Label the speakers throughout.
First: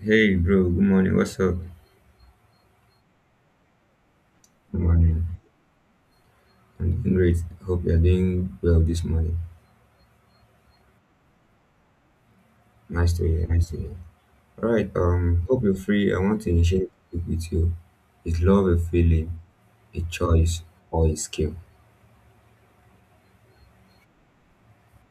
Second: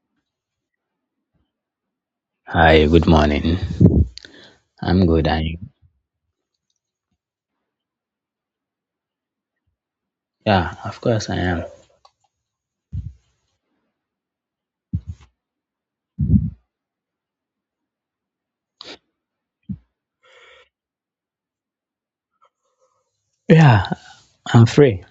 Speaker 1: Hey, bro. Good morning. What's up?
Speaker 2: Hi, good morning.
Speaker 1: Good
Speaker 2: I'm
Speaker 1: morning.
Speaker 2: good. I
Speaker 1: I'm doing great. Hope you're doing well this morning.
Speaker 2: Yeah, of course I am.
Speaker 1: Nice to hear. Nice to hear. All right. Hope you're free. I want to initiate it with you. Is love a feeling, a choice, or a skill?
Speaker 2: Yeah, I'm free.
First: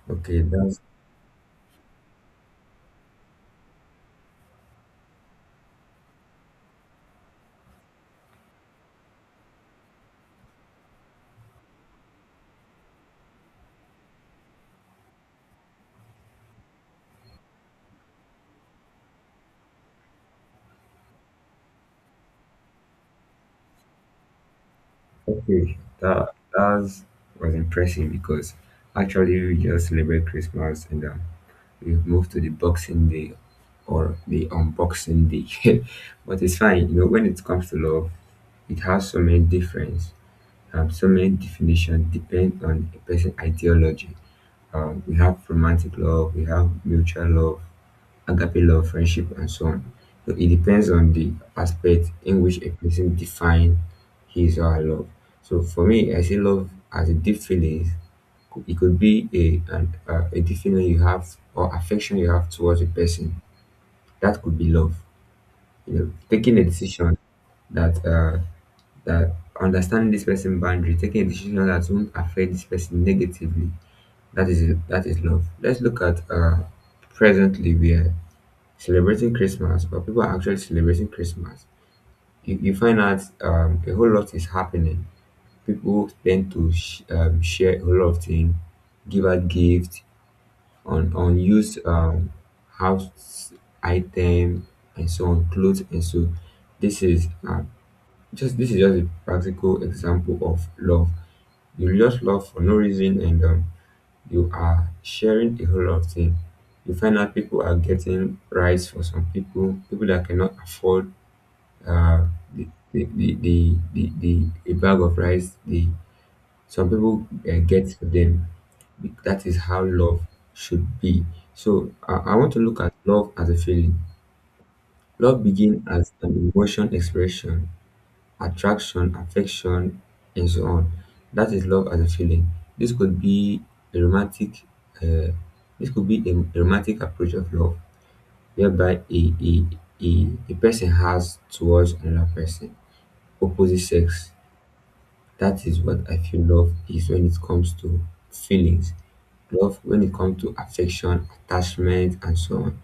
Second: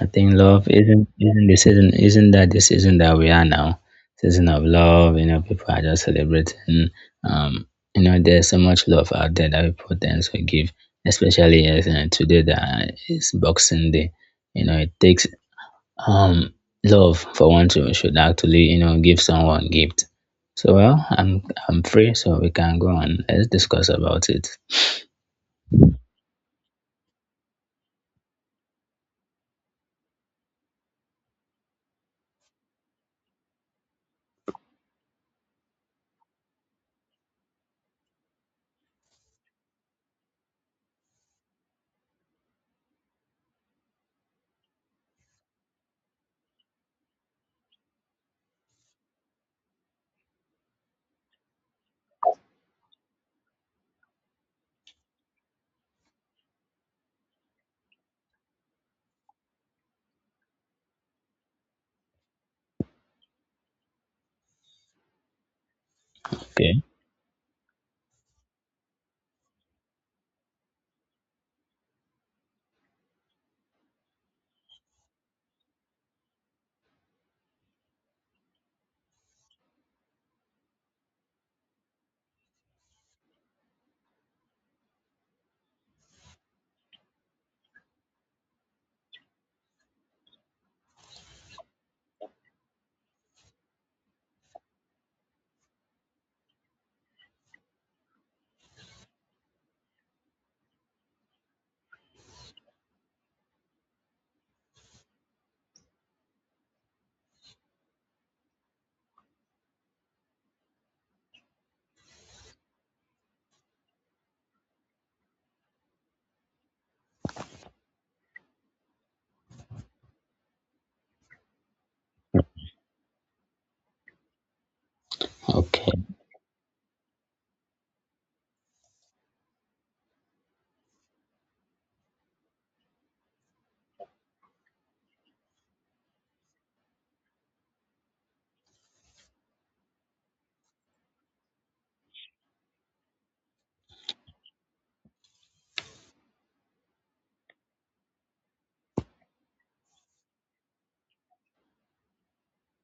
Speaker 2: I think
Speaker 1: Okay.
Speaker 2: love
Speaker 1: That's
Speaker 2: isn't isn't the season isn't that the season that we are now. Season of love, you know, people are just celebrating. Um, you know, there's so much love out there that people tend to give, especially as today that is Boxing Day. You know, it takes um love for one to should actually, you know, give someone gift. So well, I'm free, so we can go on. Let's discuss about it.
Speaker 1: okay. That was impressive because actually we just celebrate Christmas and we've moved to the Boxing Day or the Unboxing Day, but it's fine. You know, when it comes to love, it has so many difference. So many definitions depend on a person's ideology. We have romantic love, we have mutual love, agape love, friendship, and so on. So it depends on the aspect in which a person defines his or her love. So for me, I see love as a deep feeling. It could be a deep feeling you have or affection you have towards a person. That could be love. You know, taking a
Speaker 2: Okay.
Speaker 1: decision that uh, that understanding this person boundary, taking a decision that won't affect this person negatively. That is love. Let's look at presently we are celebrating Christmas, but people are actually celebrating Christmas. You find out a whole lot is happening. People tend to share a whole lot of things, give out gifts on used house item and so on, clothes and so. This is uh, this is just a practical example of love. You'll just laugh for no reason, and you are sharing a whole lot of things. You find out people are getting rice for some people, people that cannot afford uh, a bag of rice. Some people get to them. That is how love should be. So I want to look at love as a feeling. Love begins
Speaker 2: Okay.
Speaker 1: as an emotion expression, attraction, affection, and so on. That is love as a feeling. This could be a romantic. Uh, this could be a romantic approach of love, whereby a person has towards another person, opposite sex. That is what I feel love is when it comes to feelings. Love, when it comes to affection, attachment, and so on.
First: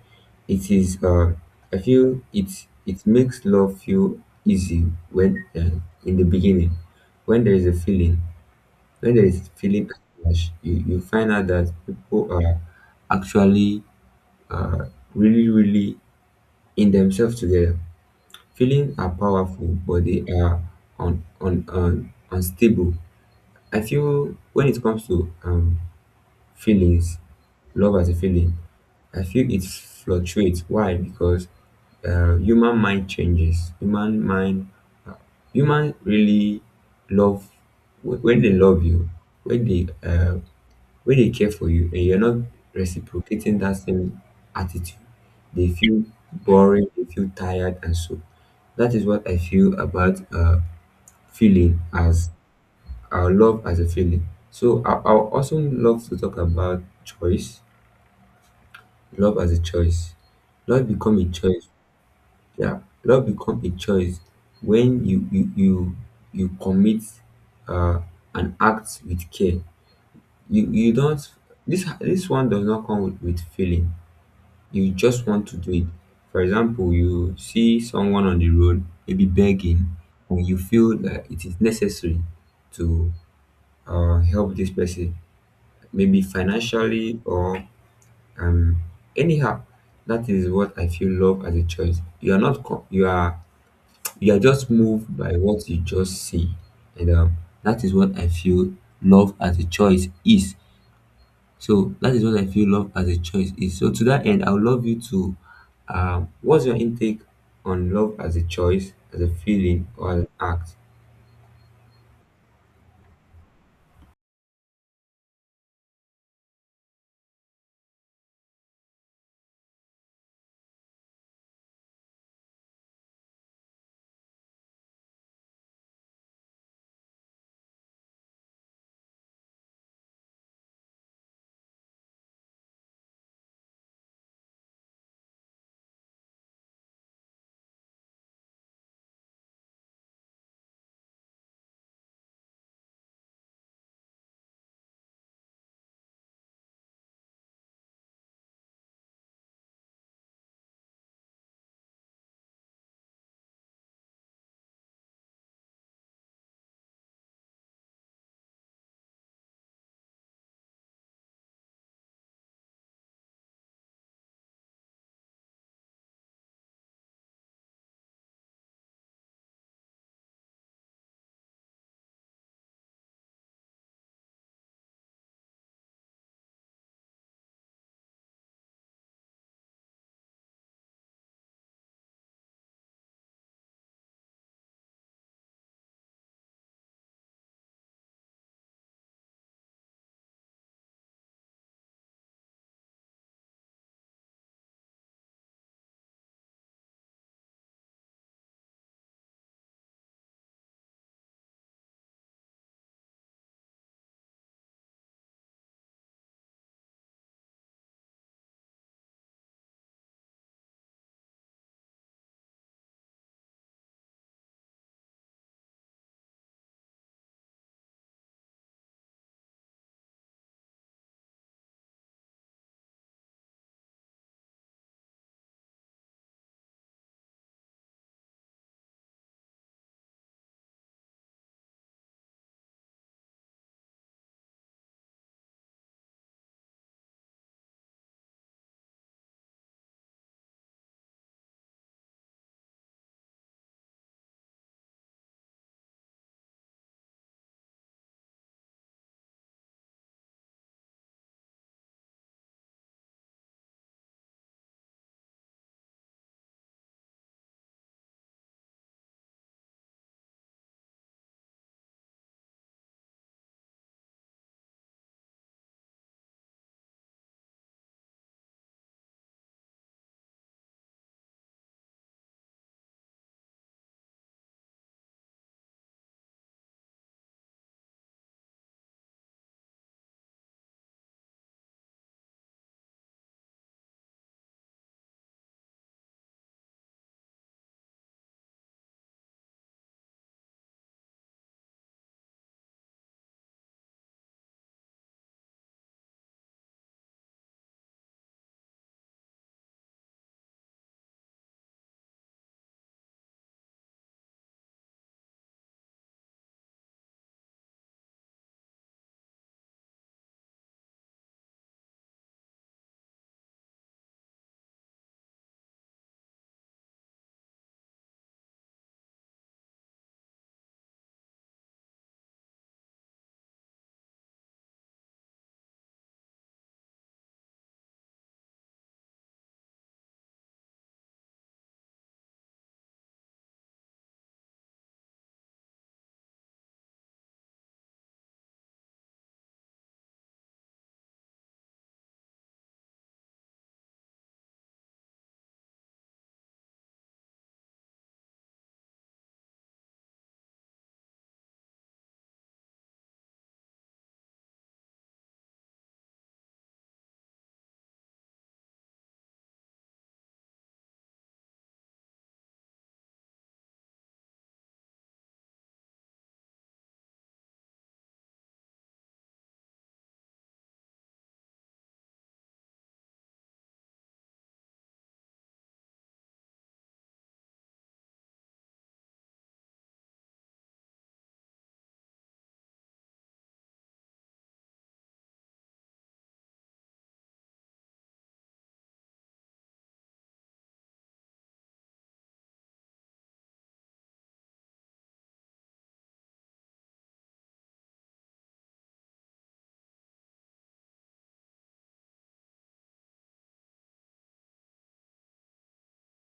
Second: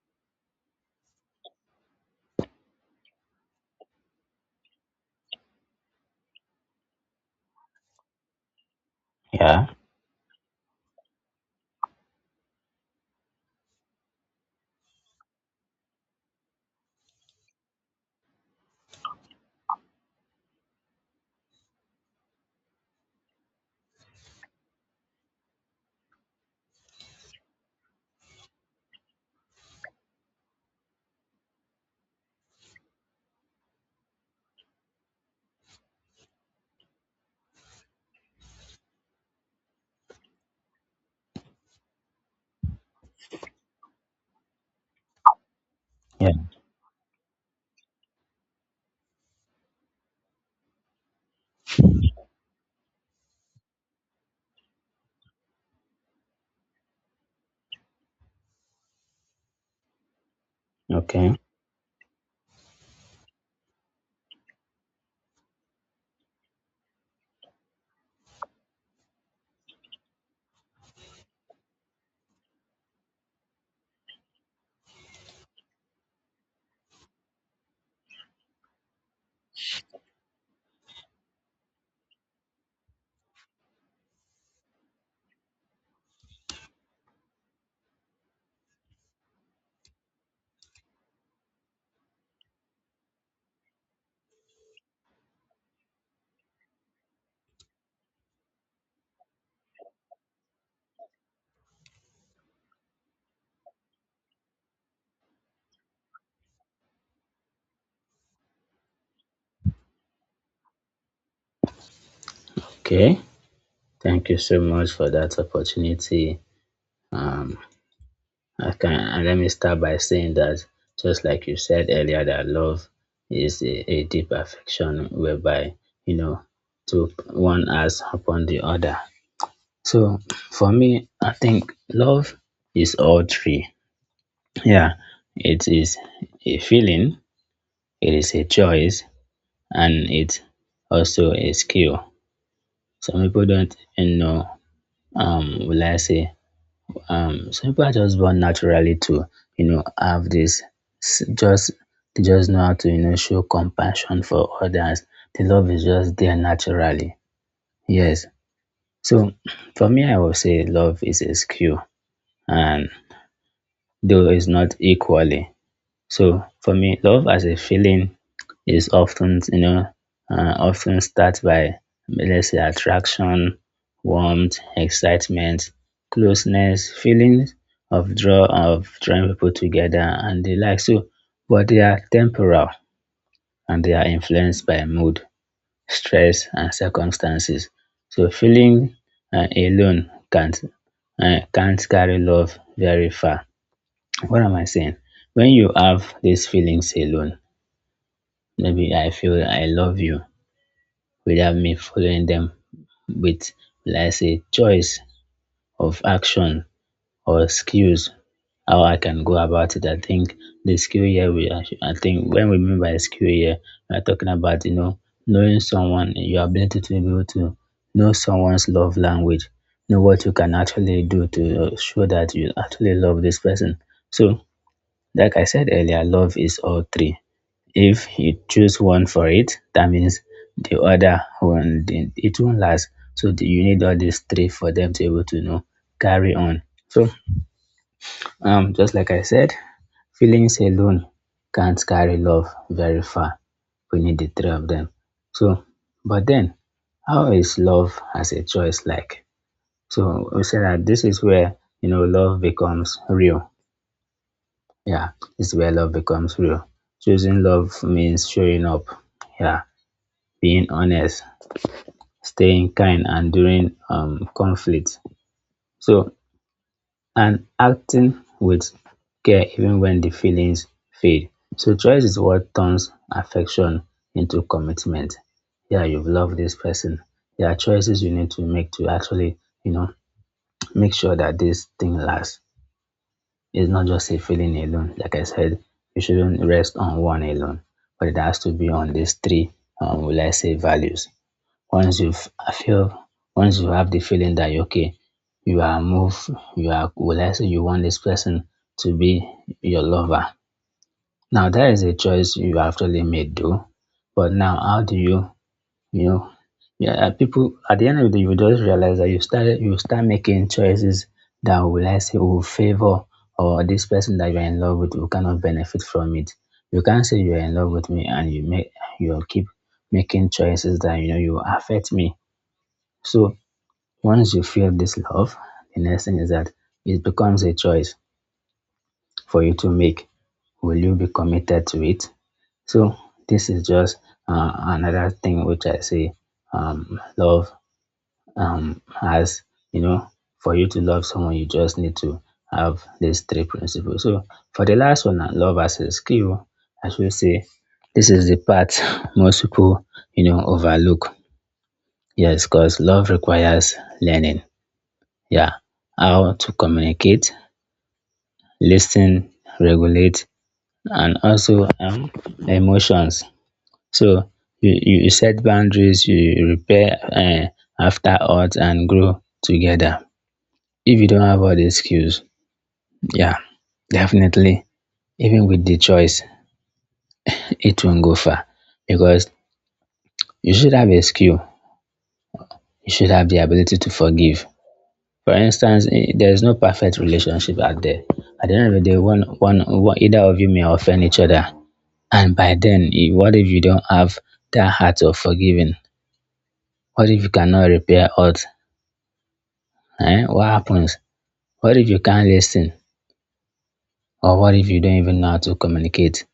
Speaker 1: It is, I feel it makes love feel easy when in the beginning, when there is a feeling, when there is
Speaker 2: Yeah.
Speaker 1: feeling attached, you find out that people are actually uh, really, really in themselves together. Feelings are powerful, but they are unstable. I feel when it comes to feelings, love as a feeling, I feel it fluctuates. Why? Because human mind changes. Human mind, uh, human really love when they love you, when they uh, when they care for you, and you're not reciprocating that same attitude. They feel
Speaker 2: Yeah.
Speaker 1: boring. They feel tired, and so that is what I feel about feeling as our love as a feeling. So I also love to talk about choice. Love as a choice. Love become a
Speaker 2: Okay.
Speaker 1: choice. Yeah, love become a choice when you commit uh, an act with care. You don't this one does not come with feeling. You just want to do it. For example, you see someone on the road maybe begging, and you feel that it is necessary to help this person maybe financially or um anyhow. That is what I feel love as a choice. You are not you are you are just moved by what you just see, and that is what I feel love as a choice is. So that is what I feel love as a choice is so to that end, I would love you to what's your intake on love as a choice, as a feeling, or an act?
Speaker 2: Okay. Thank you so much for that opportunity. Um, I can and let me start by saying that just like you said earlier, that love is a deep affection whereby you know to one has upon the other. So for me, I think love is all three. Yeah, it is a feeling, it is a choice, and it's also a skill. Some people don't you know will I say some people are just born naturally to you know have this s- just they just know how to you know show compassion for others. The love is just there naturally. Yes. So for me I would say love is a skill and though it's not equally. So for me love as a feeling is often you know often start by let's say attraction, warmth, excitement, closeness, feelings of drawing people together and the like. So, but they are temporal and they are influenced by mood, stress, and circumstances. So, feeling alone can't carry love very far. What am I saying? When you have these feelings alone, maybe I feel I love you without me following them with, will I say, choice of action or skills, how I can go about it. I think the skill here, I think when we mean by skill here, we are talking about, you know, knowing someone, your ability to be able to know someone's love language, know what you can actually do to show that you actually love this person. So, like I said earlier, love is all three if you choose one for it, that means the other one it won't last. So you need all these three for them to be able to know carry on. So just like I said, feelings alone can't carry love very far. We need the three of them. So, but then, how is love as a choice like? So we said that this is where you know love becomes real. Yeah, this is where love becomes real. Choosing love means showing up. Yeah, being honest, staying kind and during conflict. So, and acting with care even when the feelings fade. So, choice is what turns affection into commitment. Yeah, you've loved this person. There are choices you need to make to actually, you know, make sure that this thing lasts. It's not just a feeling alone. Like I said, you shouldn't rest on one alone, but it has to be on these three, will I say, values. Once you've I feel once you have the feeling that you are okay, you are moved, you are will I say you want this person to be your lover. Now that is a choice you actually made though. But now how do you you know yeah people at the end of the day you just realize that you start making choices that will I say will favor or this person that you're in love with will cannot benefit from it. You can't say you're in love with me and you will keep making choices that you know you affect me so once you feel this love, the next thing is that it becomes a choice for you to make. Will you be committed to it? So this is just another thing which I say love has, you know, for you to love someone, you just need to have these three principles. So for the last one, love as a skill, I should say this is the part most people, you know, overlook. Yes, because love requires learning. Yeah, how to communicate, listen, regulate, and also emotions. So you set boundaries, you repair after odds, and grow together. If you don't have all these skills, yeah, definitely, even with the choice, it won't go far because you should have a skill, you should have the ability to forgive. For instance, eh, there is no perfect relationship out there. At the end of the day, one either of you may offend each other. And by then, eh, what if you don't have that heart of forgiving? What if you cannot repair odds? Eh? What happens? What if you can't listen? Or what if you don't even know how to communicate?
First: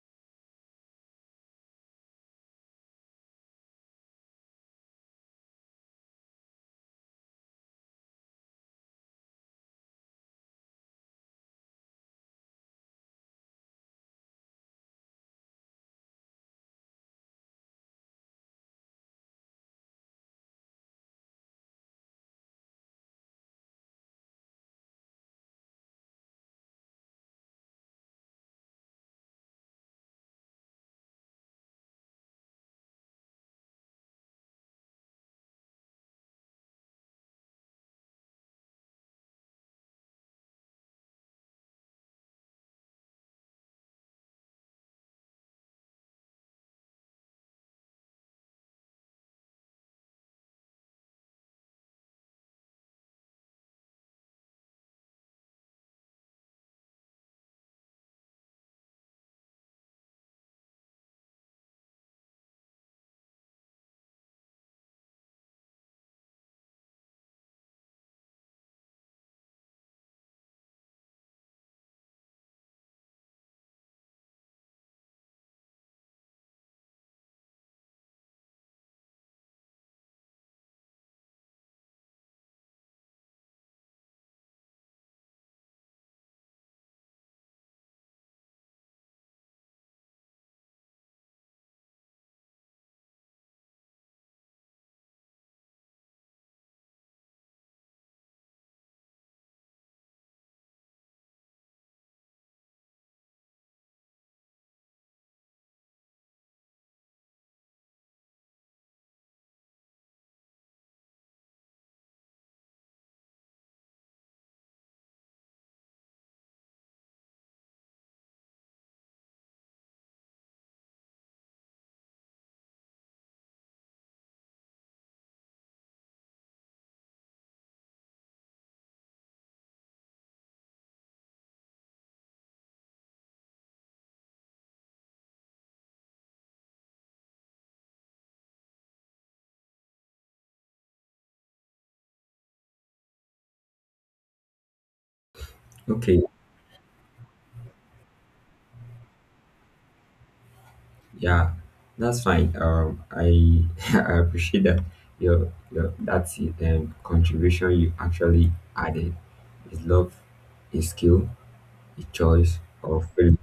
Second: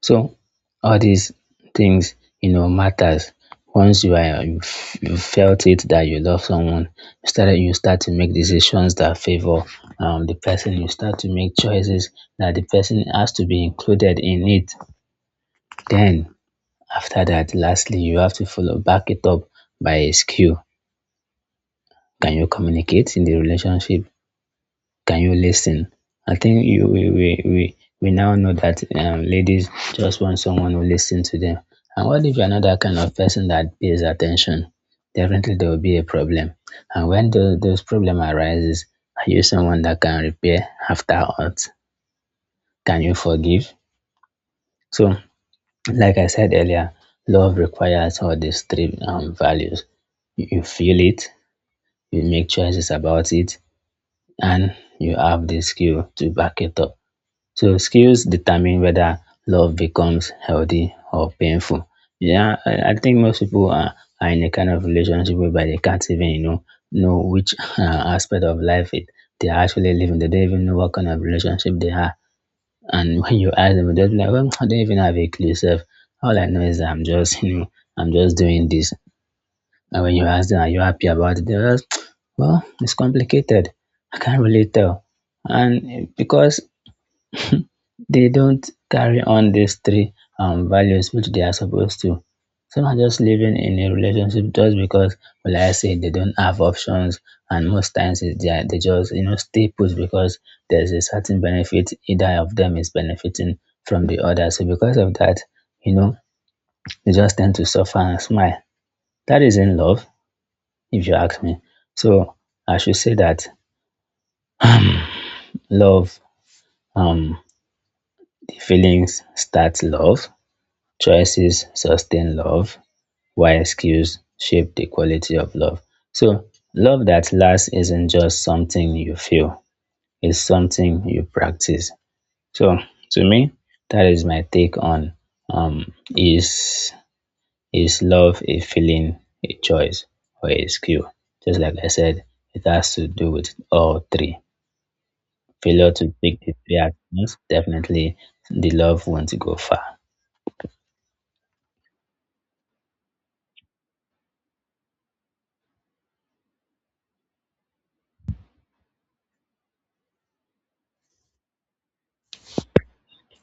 Speaker 2: So all these things, you know, matters. Once you felt it that you love someone, you start to make decisions that favor the person. You start to make choices that the person has to be included in it. Then after that, lastly, you have to follow back it up by a skill. Can you communicate in the relationship? Can you listen? I think you we now know that ladies just want someone who listens to them. And what if you're not that kind of person that pays attention? Definitely there will be a problem. And when those problem arises, are you someone that can repair after hurt? Can you forgive? So like I said earlier, love requires all these three values. You feel it, you make choices about it, and you have the skill to back it up. So skills determine whether love becomes healthy or painful. Yeah, I think most people are in a kind of relationship whereby they can't even, you know which aspect of life it they are actually living. They don't even know what kind of relationship they are and when you ask them, they'll be like, well, I don't even have a clue, self. All I know is that I'm just, you know, I'm just doing this. And when you ask them, are you happy about it? They're just, well, it's complicated. I can't really tell. And eh, because they don't carry on these three values which they are supposed to. Some are just living in a relationship just because, well, like I say they don't have options, and most times it's they just you know stay put because there's a certain benefit either of them is benefiting from the other. So because of that, you know, they just tend to suffer and smile. That is in love, if you ask me. So I should say that love, um, the feelings start love, choices sustain love, while skills shape the quality of love. So, love that lasts isn't just something you feel, it's something you practice. So, to me, that is my take on um, is is love a feeling, a choice, or a skill? Just like I said, it has to do with all three. Failure to
Speaker 1: Okay.
Speaker 2: pick the three at once, definitely the love won't go far.
Speaker 1: Yeah, that's fine. I I appreciate that your that's contribution you actually added. Is love a skill, a choice, or feeling?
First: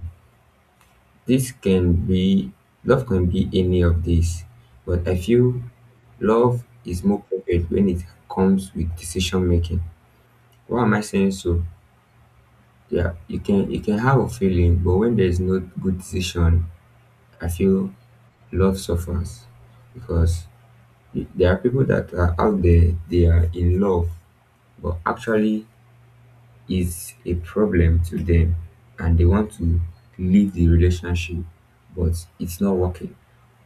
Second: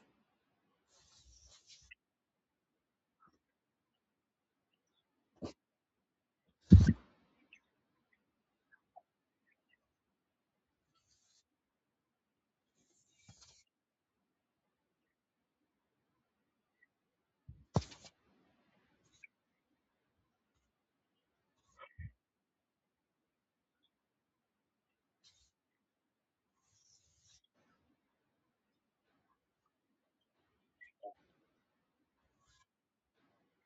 Speaker 1: This can be love can be any of these, but I feel love is more perfect when it comes with decision making. Why am I saying so? Yeah, you can have a feeling, but when there is no good decision, I feel love suffers because there are people that are out there, they are in love, but actually is a problem to them, and they want to leave the relationship, but it's not working.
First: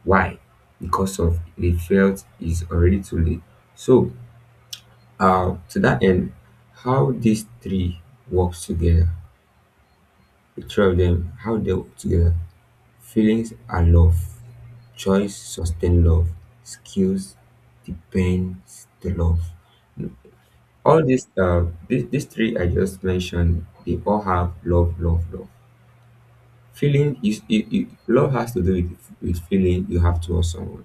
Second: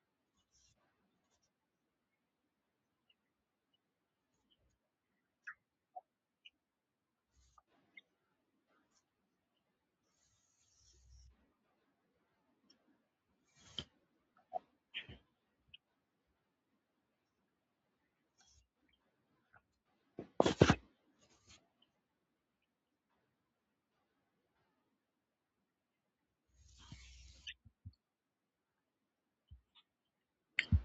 Speaker 1: Why? Because of they felt it's already too late. So, to that end, how these three works together, the three of them, how they work together, feelings are love, choice sustain love, skills depends the love. All these, these three I just mentioned, they all have love, love, love. Feeling is love has to do with feeling you have towards someone.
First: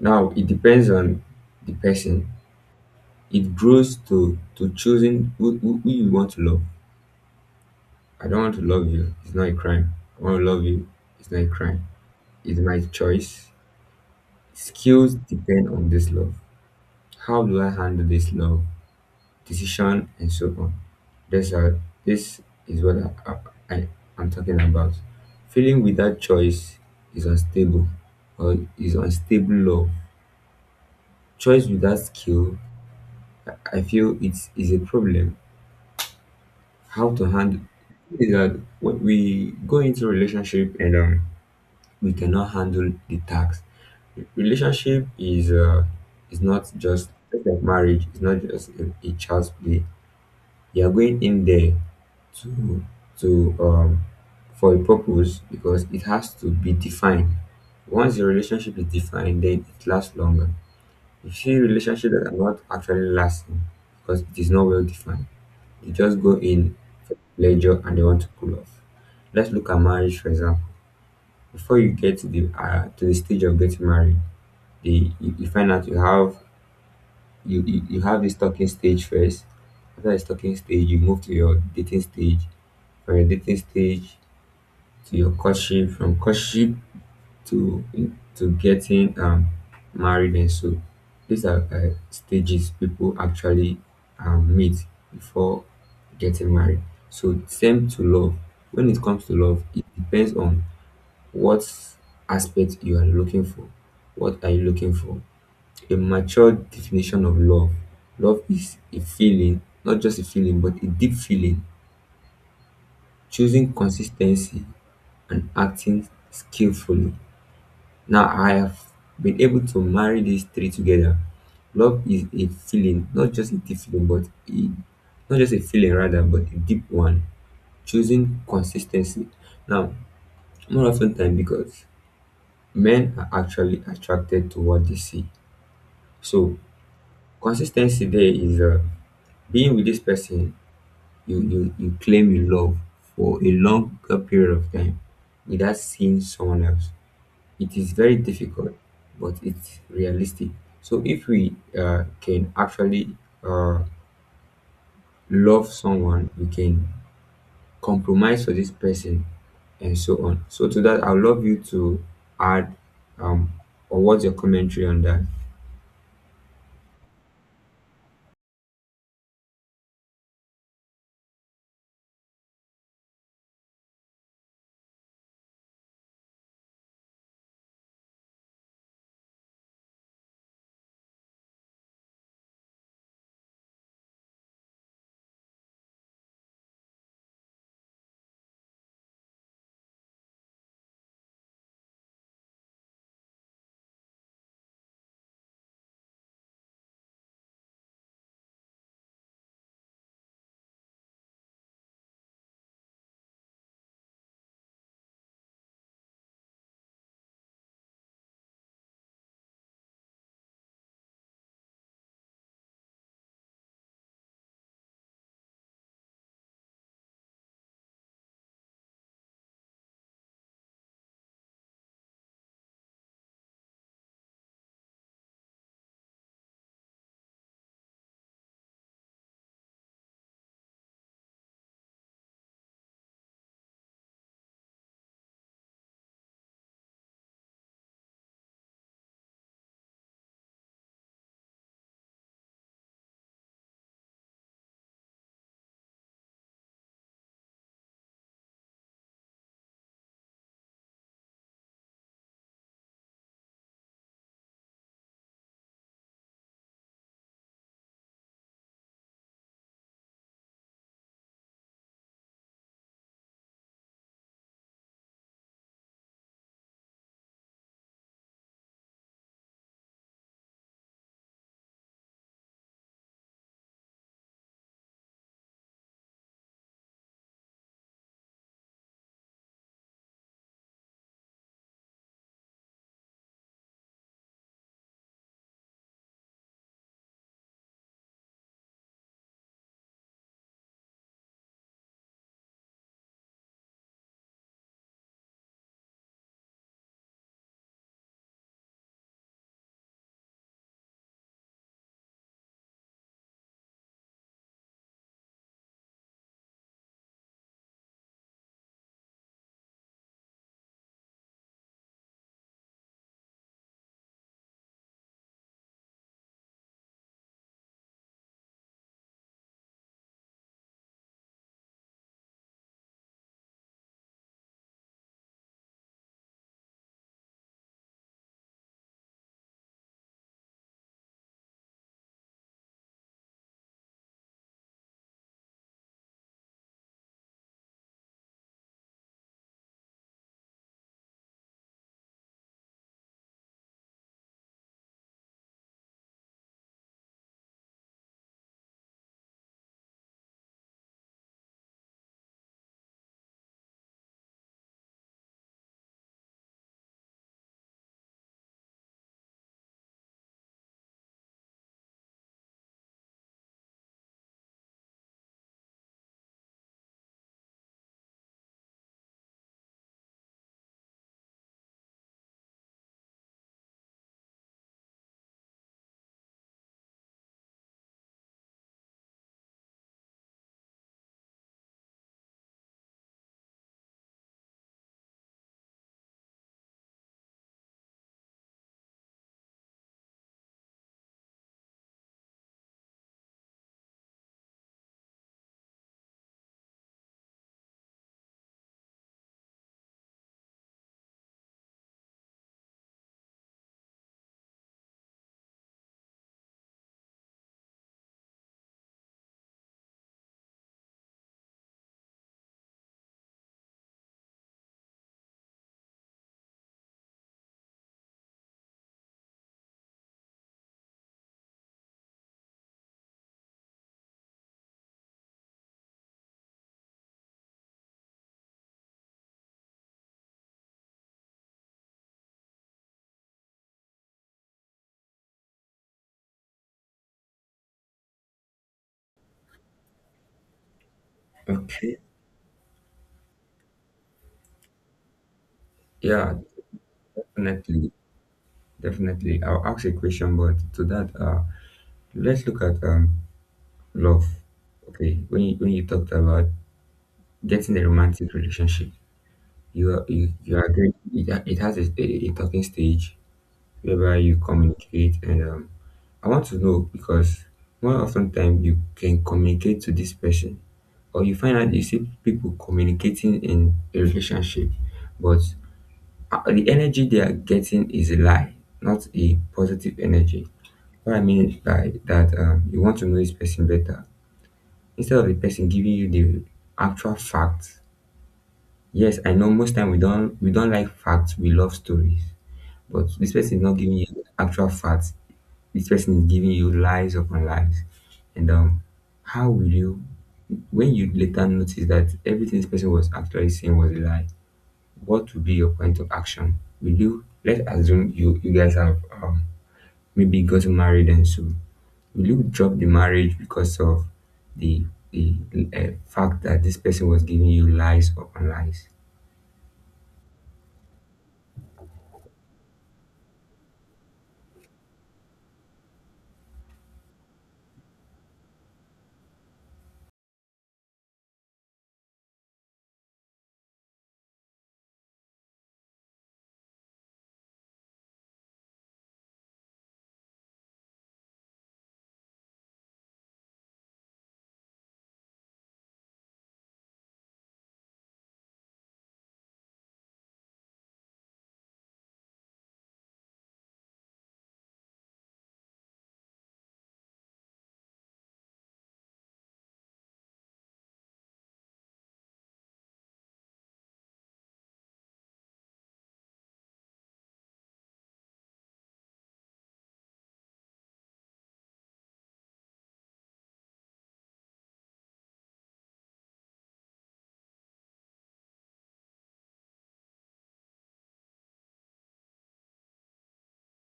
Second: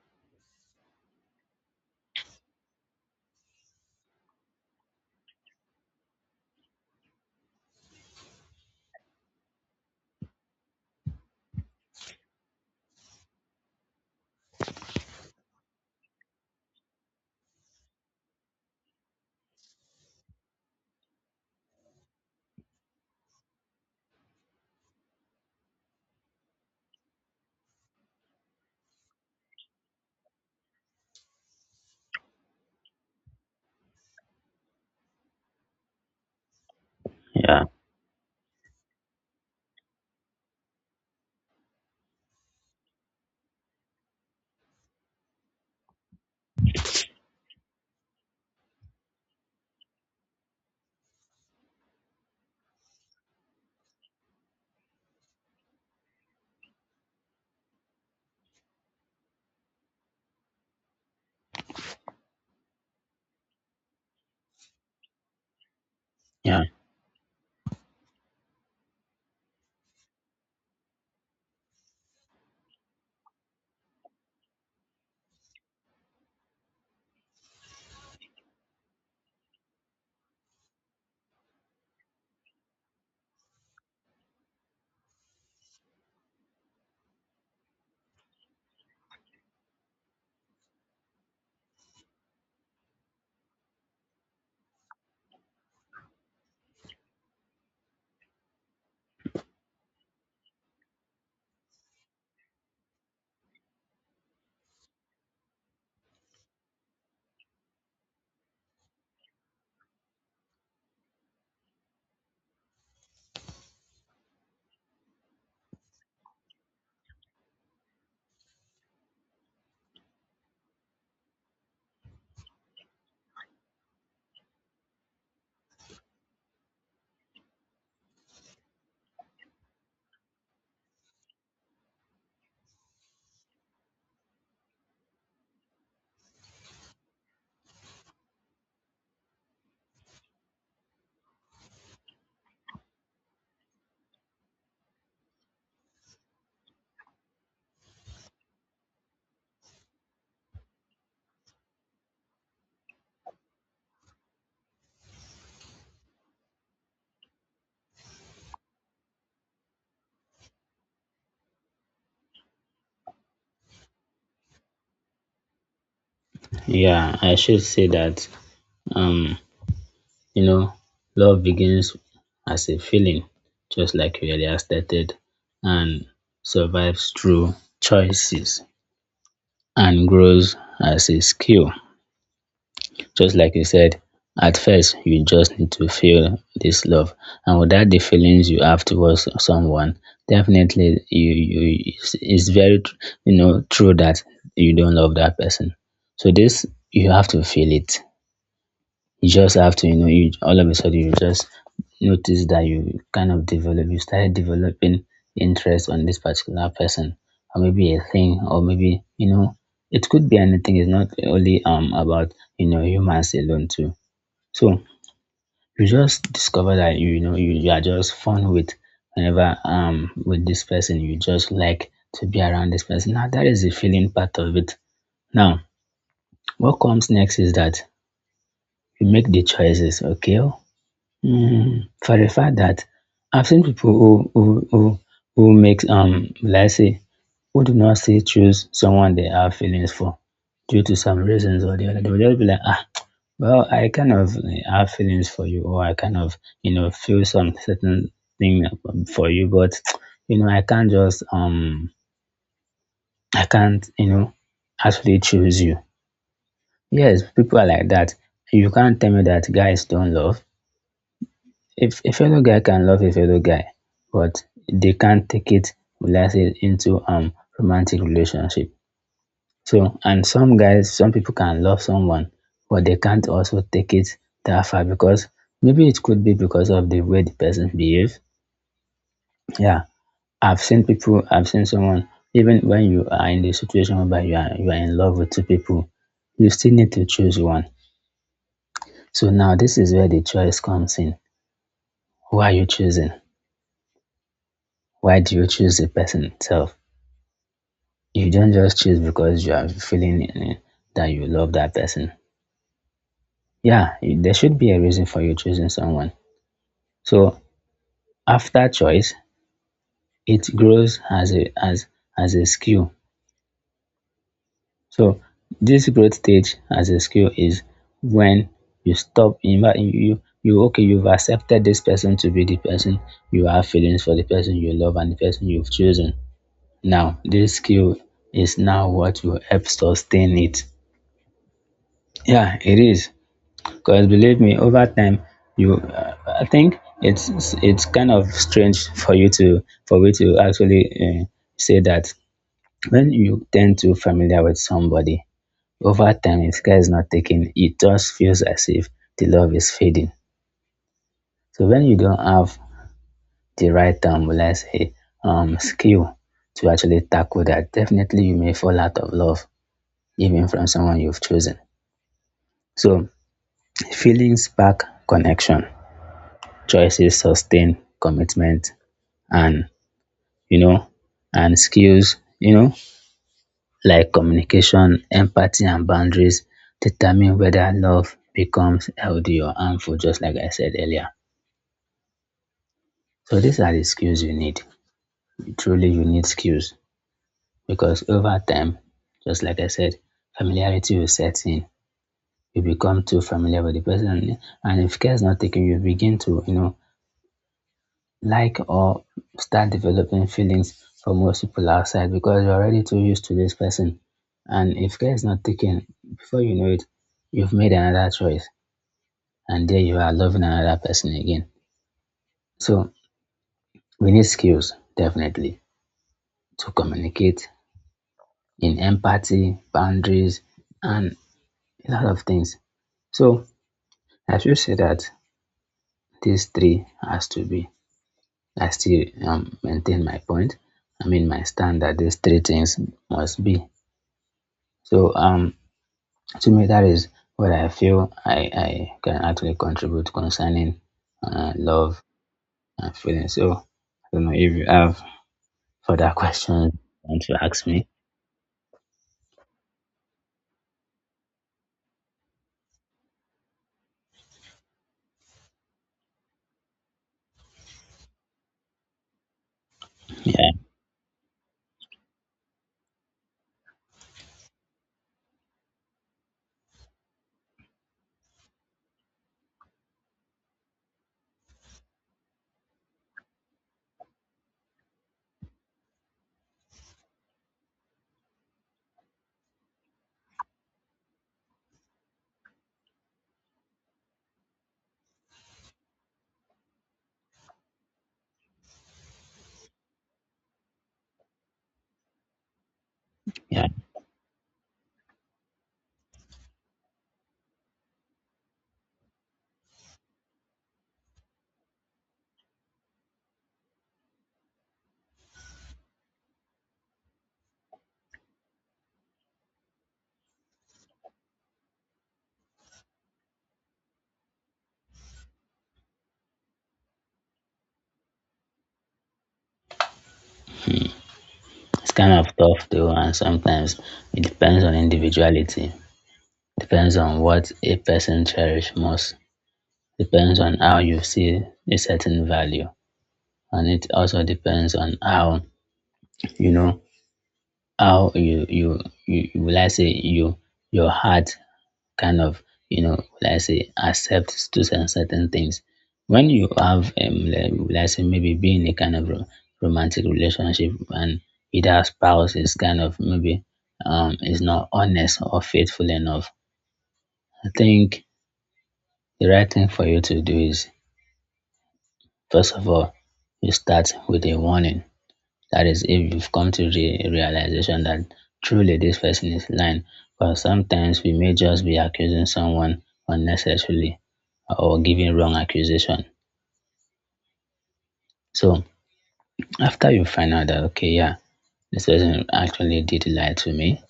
Speaker 1: Now it depends on the person. It grows to choosing who you want to love. I don't want to love you. It's not a crime. I want to love you. It's not a crime. It's my choice. Skills depend on this love. How do I handle this love? Decision, and so on. That's how, this is what I, I am talking about. Feeling without choice is unstable or is unstable love. Choice without skill, I feel it's a problem. How to handle
Speaker 2: Yeah,
Speaker 1: is that when we go into relationship, and we cannot handle the tax. Relationship is not just just like marriage. It's not just a child's play. You're going in there to to for a purpose because it has to be defined. Once your relationship is defined, then it lasts longer. You see relationships that are not actually lasting because it is not well defined. They just go
Speaker 2: yeah,
Speaker 1: in for pleasure and they want to cool off. Let's look at marriage, for example. Before you get to the stage of getting married, they you, you find out you have you have this talking stage first. After this talking stage, you move to your dating stage. From your dating stage to your courtship, from courtship to to getting married and so. These are stages people actually meet before getting married. So same to love. When it comes to love, it depends on what aspect you are looking for. What are you looking for? A mature definition of love. Love is a feeling, not just a feeling, but a deep feeling, choosing consistency and acting skillfully. Now, I have been able to marry these three together. Love is a feeling, not just a deep feeling, but a, not just a feeling rather, but a deep one, choosing consistency. Now, more often time because men are actually attracted to what they see. So, consistency there is being with this person you claim you love for a longer period of time without seeing someone else. It is very difficult, but it's realistic. So if we can actually uh, love someone, we can compromise for this person and so on. So to that, I'd love you to add um or what's your commentary on that?
Speaker 2: yeah. I should say that um, you know, love begins as a feeling, just like we earlier stated, and survives through choices and grows as a skill. Just like you said, at first you just need to feel this love, and without the feelings you have towards someone, definitely you it's very you know true that you don't love that person. So this you have to feel it you just have to, you know, you all of a sudden you just notice that you kind of develop, you started developing interest on this particular person, or maybe a thing, or maybe you know, it could be anything. It's not only about you know humans alone too. So you just discover that you know you are just fun with whenever with this person. You just like to be around this person. Now that is the feeling part of it. Now what comes next is that you make the choices. Okay, mm, for the fact that I've seen people who makes let's say who do not say choose someone they have feelings for due to some reasons or the other. They will just be like, ah, well, I kind of eh, have feelings for you, or I kind of you know feel some certain thing for you, but you know I can't just I can't you know actually choose you. Yes, people are like that. You can't tell me that guys don't love. If a fellow guy can love a fellow guy, but they can't take it, will I say, into romantic relationship. So, and some guys, some people can love someone, but they can't also take it that far because maybe it could be because of the way the person behaves. Yeah, I've seen people, I've seen someone, even when you are in the situation whereby you are in love with two people, you still need to choose one. So now this is where the choice comes in. Who are you choosing? Why do you choose the person itself? You don't just choose because you are feeling that you love that person. Yeah, there should be a reason for you choosing someone. So after choice, it grows as a as a skill. So this growth stage as a skill is when you stop in fact, okay you've accepted this person to be the person you have feelings for, the person you love, and the person you've chosen. Now this skill is now what will help sustain it. Yeah, it is. Because believe me, over time, you, uh, I think it's kind of strange for you to actually say that when you tend to familiar with somebody over time, if care is not taken, it just feels as if the love is fading. So when you don't have the right let's say, skill to actually tackle that, definitely you may fall out of love even from someone you've chosen. So feelings spark connection, choices sustain commitment, and you know and skills, like communication, empathy, and boundaries, determine whether love becomes healthy or harmful, just like I said earlier. So these are the skills you need. Truly, you need skills, because over time, just like I said, familiarity will set in. You become too familiar with the person, and if care is not taken, you begin to, like, or start developing feelings for most people outside, because you're already too used to this person. And if care is not taken, before you know it, you've made another choice. And there you are loving another person again. So we need skills, definitely, to communicate in empathy, boundaries, and a lot of things. So I should say that these three has to be. I still maintain my point. I mean, my stand that these three things must be. So to me, that is what I feel I can actually contribute concerning
Speaker 1: Okay.
Speaker 2: love and feeling. So I don't know if you have further
Speaker 1: Yeah,
Speaker 2: questions you want to ask me.
Speaker 1: definitely. Definitely, I'll ask a question, but to that let's look at love. Okay, when when you talked about getting a romantic relationship,
Speaker 2: Yeah,
Speaker 1: you agree it has a talking stage whereby you communicate, and I want to know because more often time you can communicate to this person, or you find out you see people communicating in a relationship, but the energy they are getting is a lie, not a positive energy. What I mean by that, you want to know this person better instead of the person giving you the actual facts. Yes, I know most time we don't like facts, we love stories, but this person is
Speaker 2: yeah.
Speaker 1: not giving you actual facts. This person is giving you lies upon lies, and how will you, when you later notice that everything this person was actually saying was a lie, what would be your point of action? Will you, let's assume you you guys have maybe gotten married and so Luke dropped the marriage because of the the fact that this person was giving you lies upon lies.
Speaker 2: It's kind of tough though, and sometimes it depends on individuality, depends on what a person cherish most, depends on how you see a certain value, and it also depends on how, you know how you will I say you, your heart, kind of, you know, will I say, accept to cer- certain things. When you have, like, will I say, maybe be in a kind of romantic relationship and either spouse is kind of maybe is not honest or faithful enough, I think the right thing for you to do is, first of all, you start with a warning. That is, if you've come to the realization that truly this person is lying, but sometimes we may just be accusing someone unnecessarily or giving wrong accusation. So after you find out that, okay, yeah, this person actually did lie to me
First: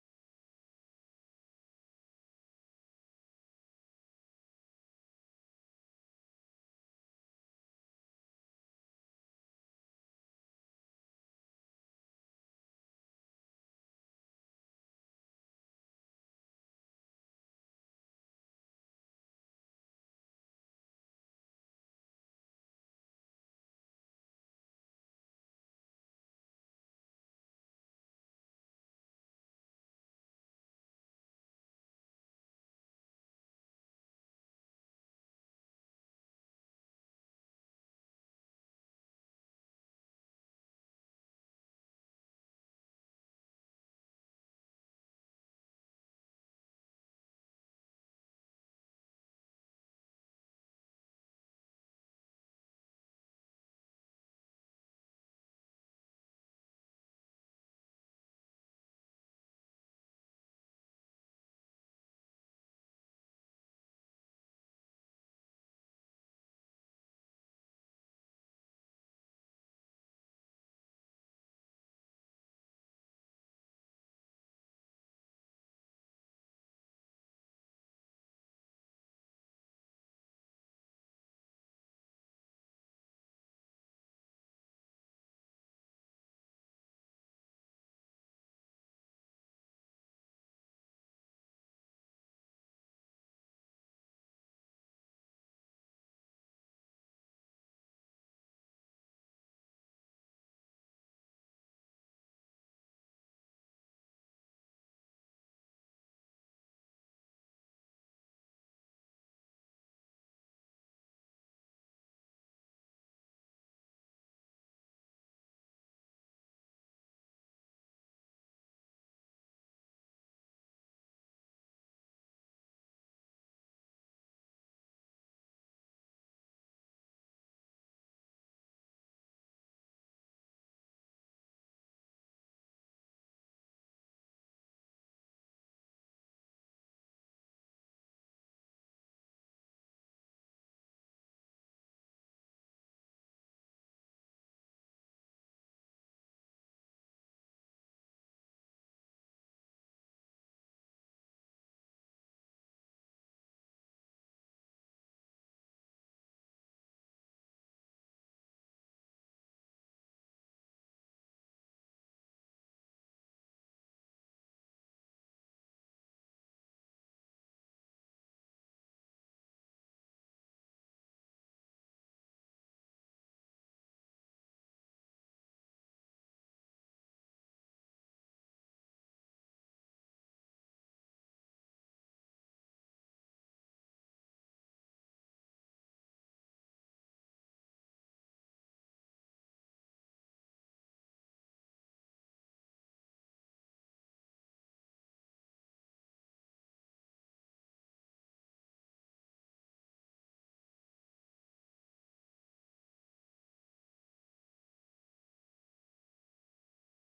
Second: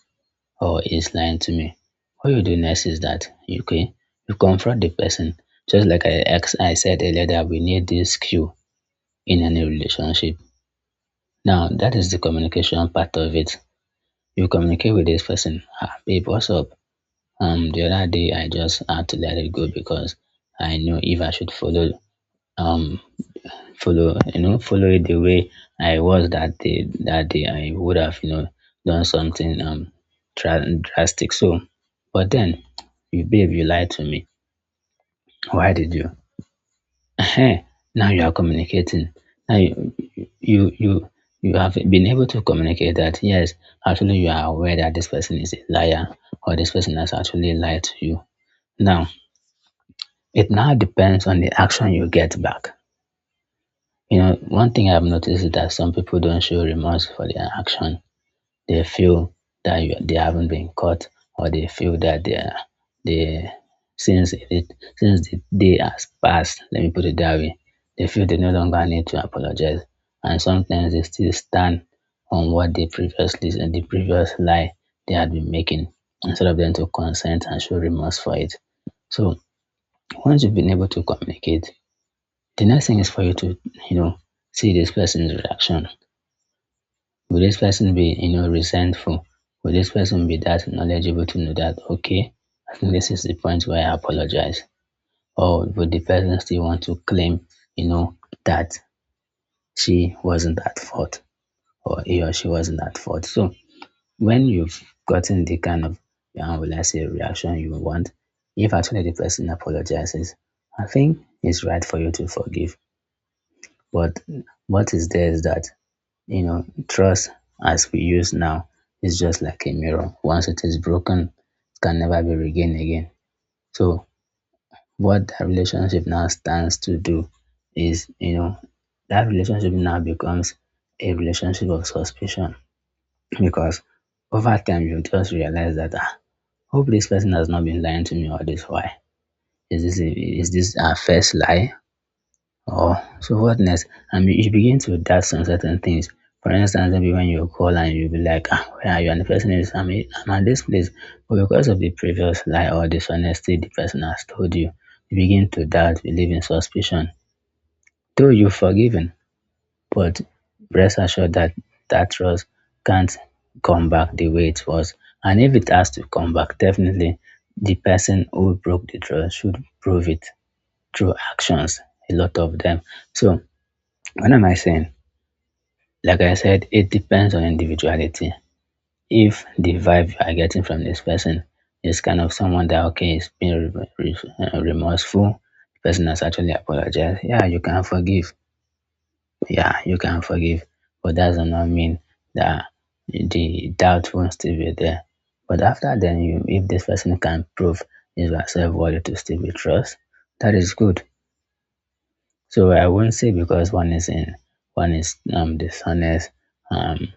Speaker 2: or is lying to me, what you do next is that, okay, you confront the person. Just like I said earlier, that we need this skill in any relationship. Now, that is the communication part of it. You communicate with this person, ah, babe, what's up? The other day I just had to let it go because I knew if I should follow, um, follow, you know, follow it the way I was that day I would have, you know, done something dra- drastic. So, but then, you babe, you lied to me. Why did you? Hey, now you are communicating. Now you you have been able to communicate that yes, actually you are aware that this person is a liar or this person has actually lied to you. Now it now depends on the action you get back. You know, one thing I've noticed is that some people don't show remorse for their action. They feel that you, they haven't been caught, or they feel that they are, they, since it, since the day has passed, let me put it that way, they feel they no longer need to apologize, and sometimes they still stand on what they previously and the previous lie they had been making, instead of them to consent and show remorse for it. So once you've been able to communicate, the next thing is for you to, you know, see this person's reaction. Will this person be, you know, resentful? Will this person be that knowledgeable to know that, okay, I think this is the point where I apologize? Or would the person still want to claim, you know, that she wasn't at fault or he or she wasn't at fault? So when you've gotten the kind of, how will I say, reaction you want, if actually the person apologizes, I think it's right for you to forgive. But what is there is that, you know, trust as we use now is just like a mirror. Once it is broken, it can never be regained again. So what that relationship now stands to do is, you know, that relationship now becomes a relationship of suspicion because over time you just realize that, ah, hope this person has not been lying to me all this while. Is this, is this our first lie? Oh, so what hotness, and you begin to doubt some certain things. For instance, maybe when you call and you'll be like, ah, where are you? And the person is, I'm, I'm at this place. But because of the previous lie or dishonesty the person has told you, you begin to doubt, believe in suspicion. Though you've forgiven, but rest assured that that trust can't come back the way it was. And if it has to come back, definitely the person who broke the trust should prove it through actions, a lot of them. So what am I saying? Like I said, it depends on individuality. If the vibe you are getting from this person is kind of someone that okay is being remorseful, the person has actually apologized, yeah, you can forgive. Yeah, you can forgive, but that does not mean that the doubt won't still be there. But after then, you, if this person can prove is yourself worthy to still be trust, that is good. So I won't say because one is dishonest, um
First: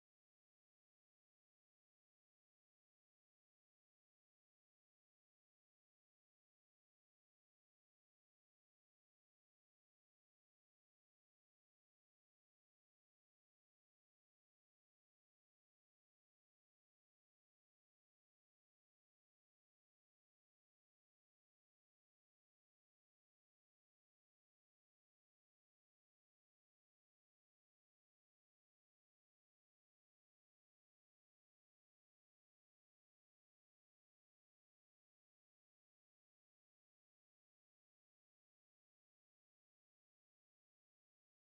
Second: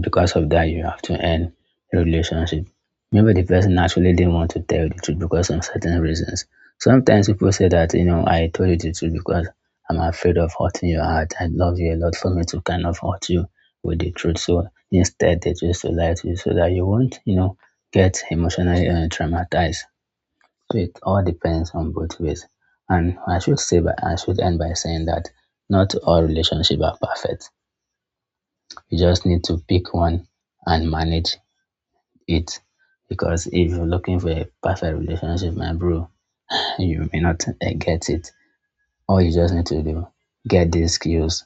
Speaker 2: because of that you have to end the relationship. Maybe the person actually didn't want to tell you the truth because of certain reasons. Sometimes people say that, you know, I told you the truth because I'm afraid of hurting your heart. I love you a lot for me to kind of hurt you with the truth. So instead they choose to lie to you so that you won't, you know, get emotionally traumatized. So it all depends on both ways. And I should say by, I should end by saying that not all relationships are perfect. You just need to pick one and manage it, because if you're looking for a perfect relationship, my bro, you may not get it. All you just need to do, get these skills,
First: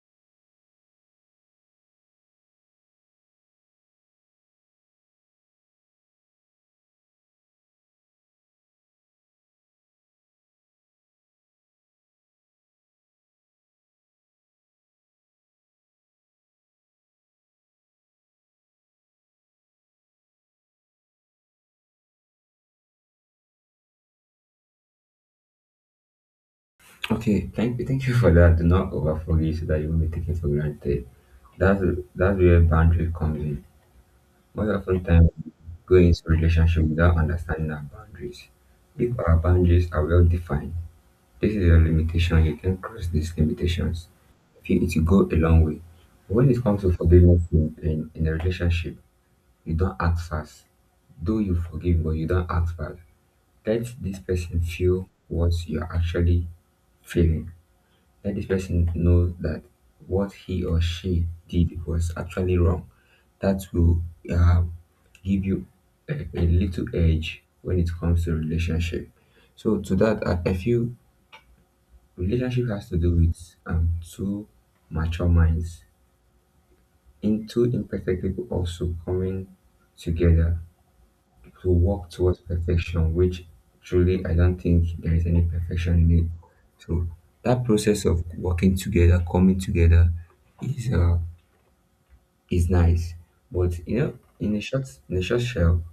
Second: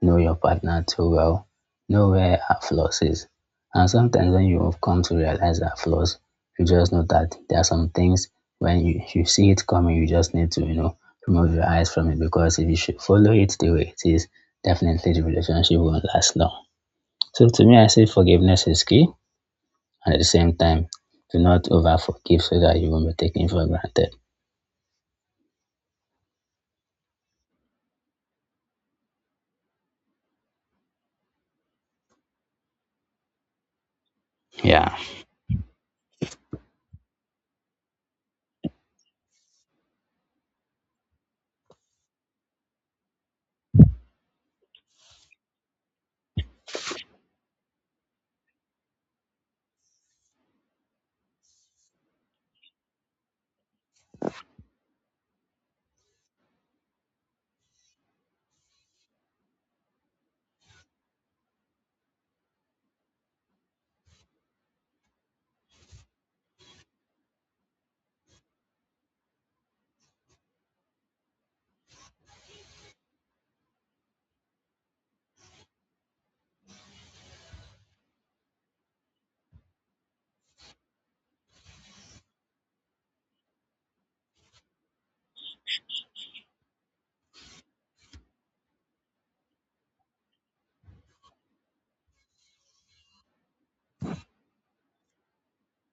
Speaker 2: know your partner too well, know where her flaws is. And sometimes when you have come to realize her flaws, you just know that there are some things when you see it coming, you just need to, you know, remove your eyes from it, because if you should follow it the way it is, definitely the relationship won't last long. So to me, I say forgiveness is key, and at the same time, do not over forgive so that you won't be taken for granted.
Speaker 1: Okay, thank you for that. Do not overforgive so that you won't be taken for granted. That's that's where boundary comes in. Most
Speaker 2: Yeah.
Speaker 1: often time we go into relationship without understanding our boundaries. If our boundaries are well defined, this is your limitation, you can cross these limitations. If you, it will go a long way. When it comes to forgiveness in a relationship, you don't act fast. Though you forgive but you don't ask back, let this person feel what you're actually feeling. Let this person know that what he or she did was actually wrong. That will um, give you a little edge when it comes to relationship. So to that, I feel relationship has to do with two mature minds, in two imperfect people also coming together to work towards perfection, which truly I don't think there is any perfection in it. So that process of working together, coming together, is uh, is nice. But you know, in a short shell,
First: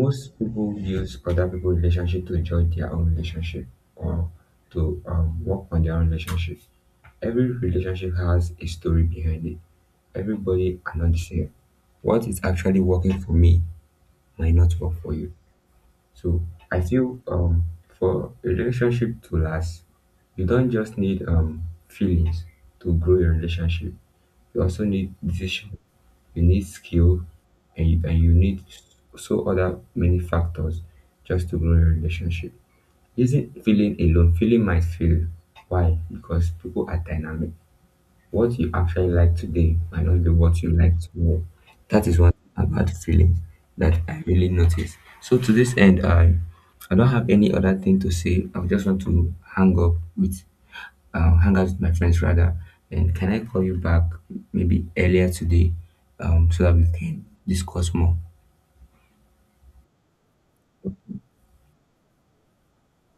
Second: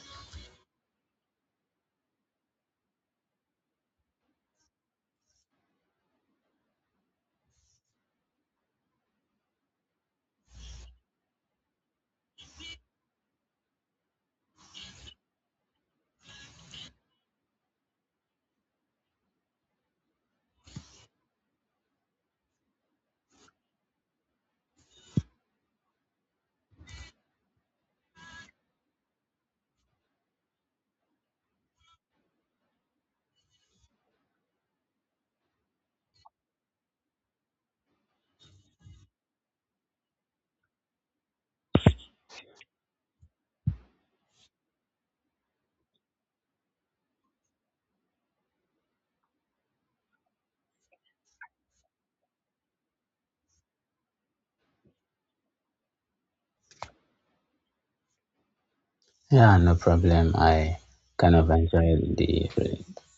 Speaker 1: most people use other people's relationship to judge their own relationship or to work on their own relationship. Every relationship has a story behind it. Everybody are not the same. What is actually working for me might not work for you. So I feel for a relationship to last, you don't just need feelings to grow your relationship. You also need decision, you need skill, and you need so other many factors just to grow your relationship. Isn't feeling alone? Feeling might fail. Why? Because people are dynamic. What you actually like today might not be what you like tomorrow. That is one thing about feelings that I really notice. So to this end, I don't have any other thing to say. I just want to hang up with hang out with my friends rather. And can I call you back maybe earlier today, so that we can discuss more?
Speaker 2: Yeah, no problem. I kind of enjoyed the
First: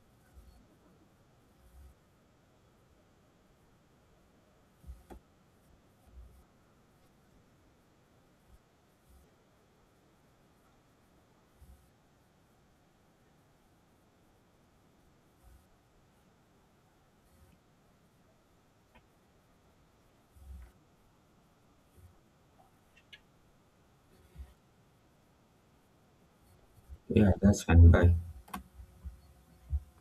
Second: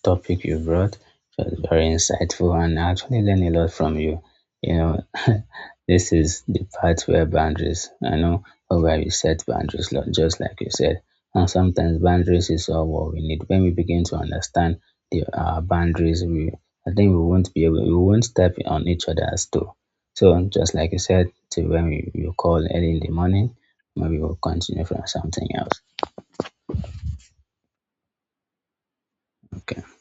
Speaker 2: topic you brought. It was very insightful, and I actually learned a lot from you. You know, this is the part where boundaries, I know, where you set boundaries, lo- just like you said. And sometimes boundaries is all what we need. When we begin to understand the boundaries, we, I think we won't be able, we won't step on each other's toe. So just like you said, to when we, you call early in the morning, maybe we'll continue from something else.
Speaker 1: Yeah, that's fine. Bye.
Speaker 2: Okay.